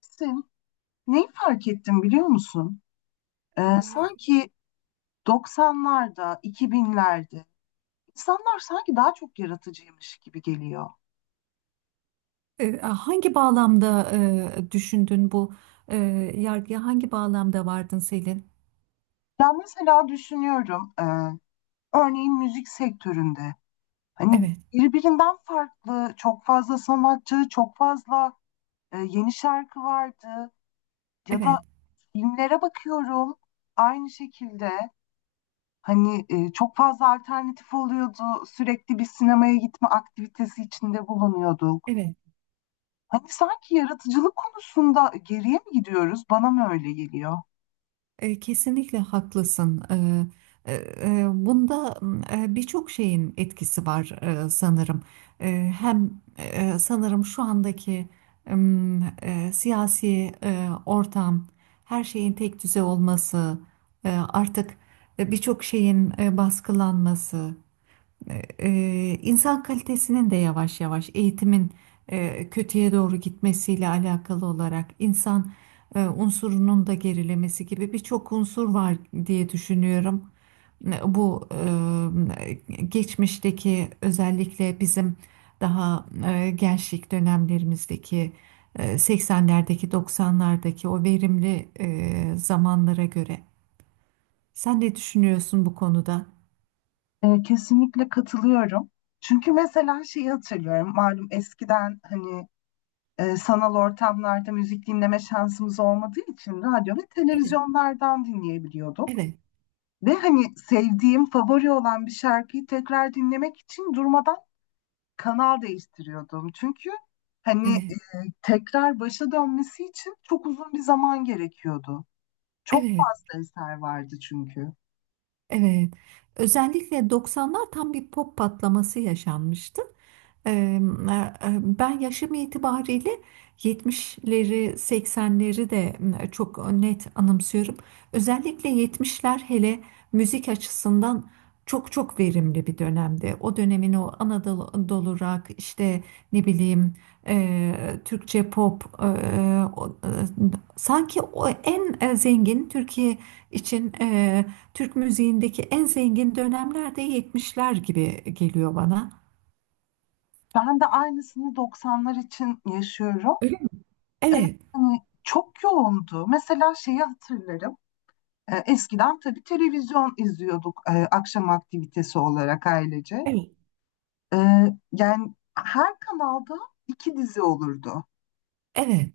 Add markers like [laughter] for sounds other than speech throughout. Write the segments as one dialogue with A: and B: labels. A: Sen neyi fark ettim biliyor musun?
B: Ee,
A: Sanki 90'larda, 2000'lerde insanlar sanki daha çok yaratıcıymış gibi geliyor.
B: Hangi bağlamda düşündün bu e, yargıya hangi bağlamda vardın Selin?
A: Ya mesela düşünüyorum, örneğin müzik sektöründe hani
B: Evet,
A: birbirinden farklı çok fazla sanatçı, çok fazla yeni şarkı vardı. Ya
B: evet,
A: da filmlere bakıyorum aynı şekilde hani çok fazla alternatif oluyordu. Sürekli bir sinemaya gitme aktivitesi içinde bulunuyorduk.
B: evet.
A: Hani sanki yaratıcılık konusunda geriye mi gidiyoruz? Bana mı öyle geliyor?
B: Kesinlikle haklısın. E, e, Bunda birçok şeyin etkisi var, sanırım. Hem sanırım şu andaki siyasi ortam, her şeyin tek düze olması, artık birçok şeyin baskılanması. İnsan kalitesinin de yavaş yavaş eğitimin kötüye doğru gitmesiyle alakalı olarak insan unsurunun da gerilemesi gibi birçok unsur var diye düşünüyorum. Bu geçmişteki özellikle bizim daha gençlik dönemlerimizdeki 80'lerdeki 90'lardaki o verimli zamanlara göre. Sen ne düşünüyorsun bu konuda?
A: Kesinlikle katılıyorum. Çünkü mesela şeyi hatırlıyorum. Malum eskiden hani sanal ortamlarda müzik dinleme şansımız olmadığı için radyo ve
B: Evet.
A: televizyonlardan dinleyebiliyorduk.
B: Evet,
A: Ve hani sevdiğim, favori olan bir şarkıyı tekrar dinlemek için durmadan kanal değiştiriyordum. Çünkü hani
B: evet,
A: tekrar başa dönmesi için çok uzun bir zaman gerekiyordu. Çok
B: evet.
A: fazla eser vardı çünkü.
B: Evet. Özellikle 90'lar tam bir pop patlaması yaşanmıştı. Ee, e, Ben yaşım itibariyle 70'leri, 80'leri de çok net anımsıyorum. Özellikle 70'ler hele müzik açısından çok çok verimli bir dönemdi. O dönemin o Anadolu Anadolu rock işte ne bileyim, Türkçe pop, sanki o en zengin Türkiye için, Türk müziğindeki en zengin dönemlerde yetmişler gibi geliyor bana.
A: Ben de aynısını 90'lar için yaşıyorum.
B: Öyle mi?
A: Evet,
B: Evet,
A: hani çok yoğundu. Mesela şeyi hatırlarım. Eskiden tabii televizyon izliyorduk akşam aktivitesi olarak ailece.
B: evet,
A: E, Yani her kanalda iki dizi olurdu.
B: evet,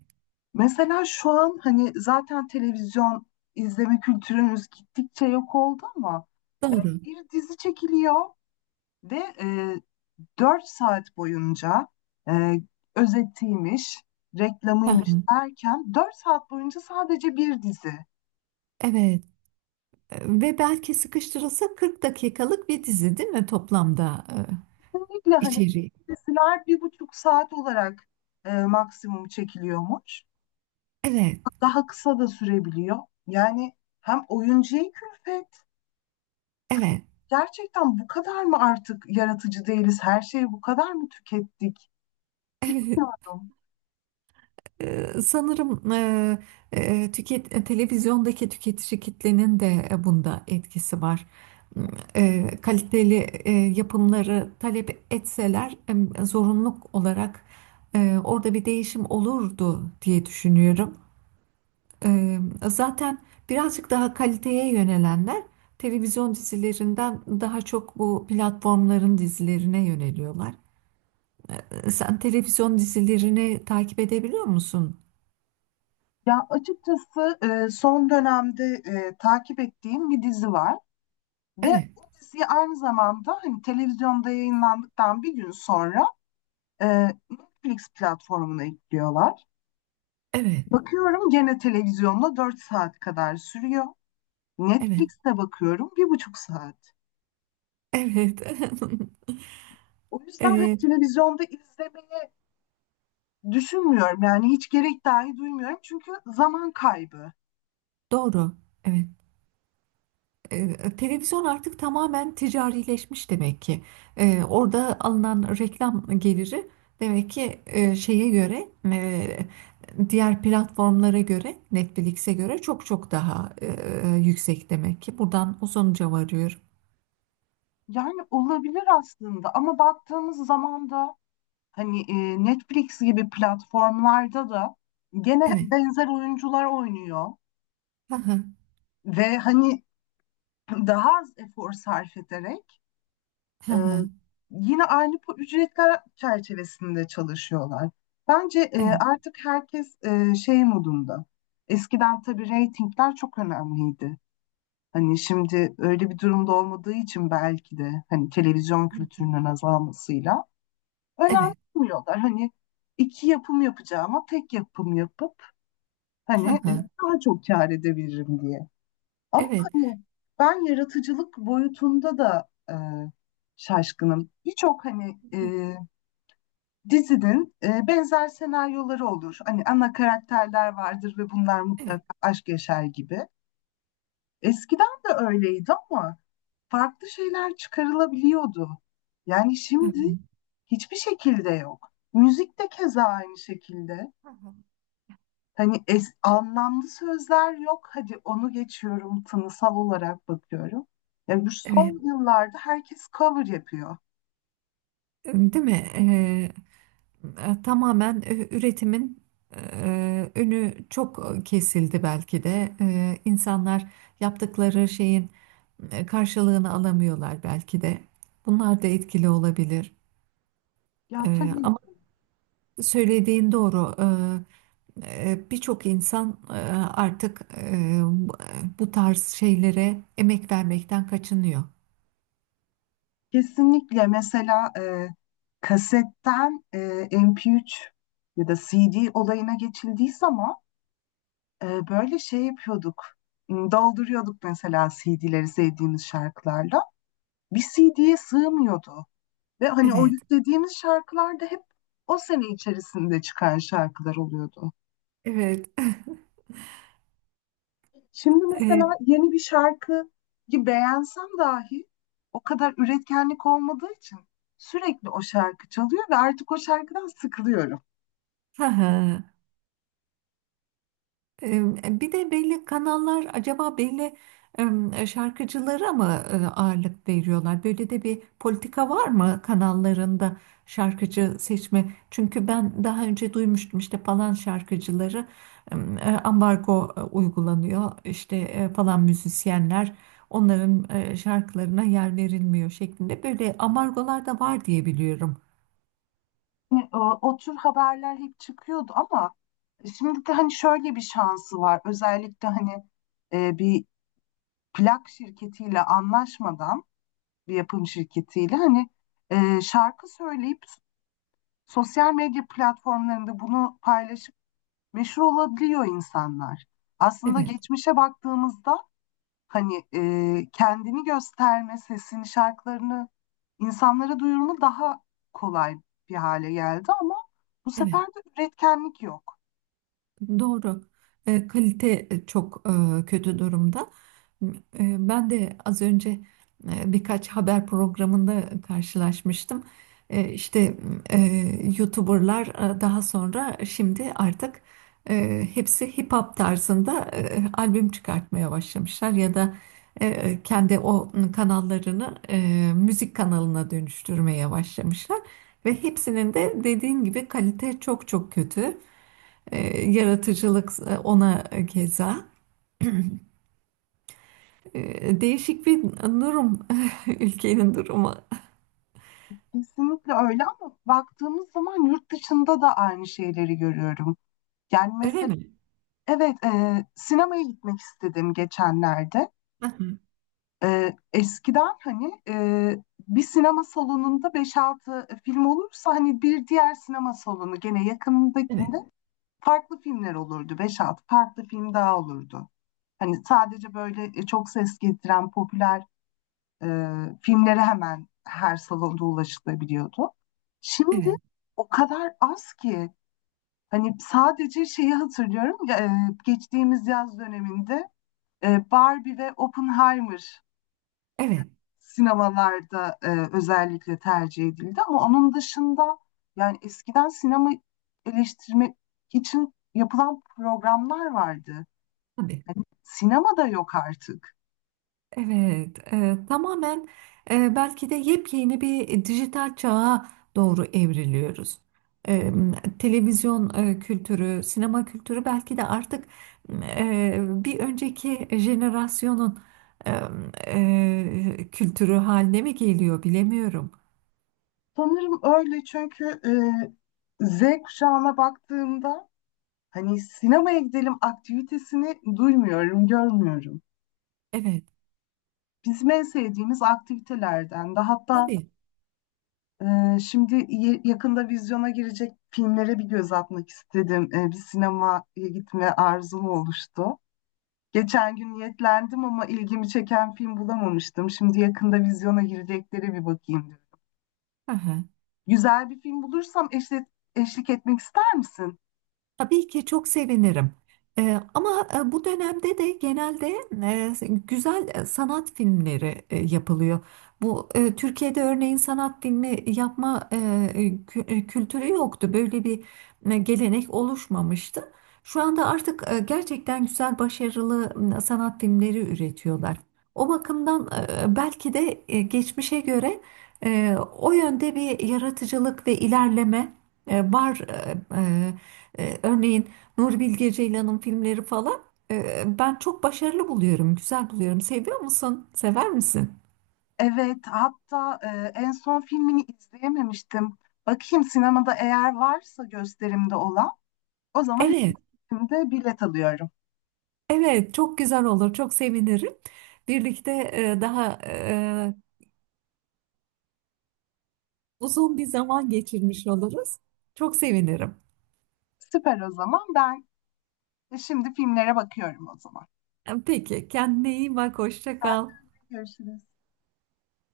A: Mesela şu an hani zaten televizyon izleme kültürümüz gittikçe yok oldu ama
B: doğru.
A: bir dizi çekiliyor ve 4 saat boyunca e, özetiymiş,
B: Hı
A: reklamıymış
B: hı.
A: derken 4 saat boyunca sadece bir dizi.
B: Evet. Ve belki sıkıştırılsa 40 dakikalık bir dizi değil mi toplamda,
A: Kesinlikle hani
B: içeriği?
A: diziler bir buçuk saat olarak maksimum çekiliyormuş.
B: Evet,
A: Daha kısa da sürebiliyor. Yani hem oyuncuya külfet.
B: evet,
A: Gerçekten bu kadar mı artık yaratıcı değiliz? Her şeyi bu kadar mı tükettik?
B: evet.
A: Bilmiyorum.
B: Sanırım televizyondaki tüketici kitlenin de bunda etkisi var. M, Kaliteli yapımları talep etseler zorunluluk olarak orada bir değişim olurdu diye düşünüyorum. E, Zaten birazcık daha kaliteye yönelenler televizyon dizilerinden daha çok bu platformların dizilerine yöneliyorlar. Sen televizyon dizilerini takip edebiliyor musun?
A: Ya açıkçası son dönemde takip ettiğim bir dizi var ve
B: Evet,
A: o diziyi aynı zamanda hani televizyonda yayınlandıktan bir gün sonra e, Netflix platformuna ekliyorlar.
B: evet.
A: Bakıyorum gene televizyonda 4 saat kadar sürüyor.
B: Evet,
A: Netflix'te bakıyorum bir buçuk saat.
B: evet. [laughs]
A: O yüzden hani
B: Eee,
A: televizyonda izlemeye düşünmüyorum, yani hiç gerek dahi duymuyorum çünkü zaman kaybı.
B: doğru. Evet. Televizyon artık tamamen ticarileşmiş demek ki. Orada alınan reklam geliri demek ki şeye göre, diğer platformlara göre, Netflix'e göre çok çok daha yüksek demek ki. Buradan o sonuca varıyorum.
A: Yani olabilir aslında ama baktığımız zaman da hani Netflix gibi platformlarda da gene
B: Evet.
A: benzer oyuncular oynuyor
B: Hı hı.
A: ve hani daha az efor sarf ederek
B: Hı
A: e,
B: hı.
A: yine aynı bu ücretler çerçevesinde çalışıyorlar. Bence
B: Evet.
A: artık herkes şey modunda. Eskiden tabii reytingler çok önemliydi. Hani şimdi öyle bir durumda olmadığı için belki de hani televizyon kültürünün azalmasıyla
B: Evet.
A: önemsemiyorlar. Hani iki yapım yapacağıma tek yapım yapıp
B: Hı
A: hani
B: hı.
A: daha çok kâr edebilirim diye. Ama
B: Evet.
A: hani ben yaratıcılık boyutunda da şaşkınım. Birçok hani dizinin benzer senaryoları olur. Hani ana karakterler vardır ve bunlar
B: Evet.
A: mutlaka aşk yaşar gibi. Eskiden de öyleydi ama farklı şeyler çıkarılabiliyordu. Yani
B: Hı
A: şimdi
B: hı.
A: hiçbir şekilde yok. Müzik de keza aynı şekilde.
B: Hı hı.
A: Hani anlamlı sözler yok. Hadi onu geçiyorum, tınısal olarak bakıyorum. Yani bu
B: Evet.
A: son yıllarda herkes cover yapıyor.
B: Değil mi? Tamamen üretimin önü çok kesildi belki de. İnsanlar yaptıkları şeyin karşılığını alamıyorlar belki de. Bunlar da etkili olabilir.
A: Ya tabii
B: Ama
A: ki,
B: söylediğin doğru. Birçok insan artık bu bu tarz şeylere emek vermekten kaçınıyor.
A: kesinlikle mesela kasetten MP3 ya da CD olayına geçildiği zaman böyle şey yapıyorduk. Dolduruyorduk mesela CD'leri sevdiğimiz şarkılarla. Bir CD'ye sığmıyordu. Ve hani o
B: Evet,
A: yüklediğimiz şarkılar da hep o sene içerisinde çıkan şarkılar oluyordu.
B: evet.
A: Şimdi mesela
B: [laughs] E,
A: yeni bir şarkıyı beğensem dahi o kadar üretkenlik olmadığı için sürekli o şarkı çalıyor ve artık o şarkıdan sıkılıyorum.
B: [laughs] Bir de belli kanallar acaba belli şarkıcılara mı ağırlık veriyorlar? Böyle de bir politika var mı kanallarında şarkıcı seçme? Çünkü ben daha önce duymuştum işte falan şarkıcıları e, ambargo uygulanıyor. İşte falan müzisyenler onların şarkılarına yer verilmiyor şeklinde. Böyle ambargolar da var diye biliyorum.
A: Yani o, o tür haberler hep çıkıyordu ama şimdi de hani şöyle bir şansı var. Özellikle hani bir plak şirketiyle anlaşmadan bir yapım şirketiyle hani şarkı söyleyip sosyal medya platformlarında bunu paylaşıp meşhur olabiliyor insanlar. Aslında
B: Evet,
A: geçmişe baktığımızda hani kendini gösterme, sesini, şarkılarını insanlara duyurma daha kolay bir hale geldi ama bu
B: evet.
A: sefer de üretkenlik yok.
B: Doğru. Kalite çok kötü durumda. Ben de az önce birkaç haber programında karşılaşmıştım. İşte e, YouTuber'lar daha sonra şimdi artık hepsi hip hop tarzında albüm çıkartmaya başlamışlar ya da kendi o kanallarını müzik kanalına dönüştürmeye başlamışlar ve hepsinin de dediğin gibi kalite çok çok kötü. E, Yaratıcılık, ona keza. Değişik bir durum, [laughs] ülkenin durumu.
A: Kesinlikle öyle ama baktığımız zaman yurt dışında da aynı şeyleri görüyorum. Yani
B: Öyle
A: mesela
B: mi?
A: evet, sinemaya gitmek istedim geçenlerde.
B: Hı hı.
A: Eskiden hani bir sinema salonunda beş altı film olursa hani bir diğer sinema salonu gene
B: Evet,
A: yakınındakinde farklı filmler olurdu. Beş altı farklı film daha olurdu. Hani sadece böyle çok ses getiren popüler e, filmlere hemen her salonda ulaşılabiliyordu. Şimdi
B: evet,
A: o kadar az ki hani sadece şeyi hatırlıyorum. Geçtiğimiz yaz döneminde Barbie ve Oppenheimer
B: evet,
A: sinemalarda özellikle tercih edildi ama onun dışında yani eskiden sinema eleştirmek için yapılan programlar vardı.
B: tabii.
A: Sinema da yok artık.
B: Evet, tamamen belki de yepyeni bir dijital çağa doğru evriliyoruz. E, Televizyon kültürü, sinema kültürü belki de artık e, bir önceki jenerasyonun e, kültürü haline mi geliyor bilemiyorum.
A: Sanırım öyle çünkü Z kuşağına baktığımda hani sinemaya gidelim aktivitesini duymuyorum, görmüyorum.
B: Evet,
A: Bizim en sevdiğimiz aktivitelerden de hatta.
B: tabii.
A: Şimdi yakında vizyona girecek filmlere bir göz atmak istedim. Bir sinemaya gitme arzum oluştu. Geçen gün niyetlendim ama ilgimi çeken film bulamamıştım. Şimdi yakında vizyona girecekleri bir bakayım diyorum.
B: Aha.
A: Güzel bir film bulursam eşlik etmek ister misin?
B: Tabii ki çok sevinirim. Ama bu dönemde de genelde güzel sanat filmleri yapılıyor. Bu, Türkiye'de örneğin sanat filmi yapma kültürü yoktu. Böyle bir gelenek oluşmamıştı. Şu anda artık gerçekten güzel, başarılı sanat filmleri üretiyorlar. O bakımdan belki de geçmişe göre o yönde bir yaratıcılık ve ilerleme var. Örneğin Nuri Bilge Ceylan'ın filmleri falan, ben çok başarılı buluyorum, güzel buluyorum. Seviyor musun? Sever misin?
A: Evet, hatta en son filmini izleyememiştim. Bakayım sinemada eğer varsa gösterimde olan, o zaman
B: Evet,
A: ikinci filmde bilet alıyorum.
B: evet, çok güzel olur, çok sevinirim. Birlikte daha uzun bir zaman geçirmiş oluruz. Çok sevinirim.
A: Süper, o zaman ben şimdi filmlere bakıyorum o zaman.
B: Peki, kendine iyi bak, hoşça kal.
A: Görüşürüz.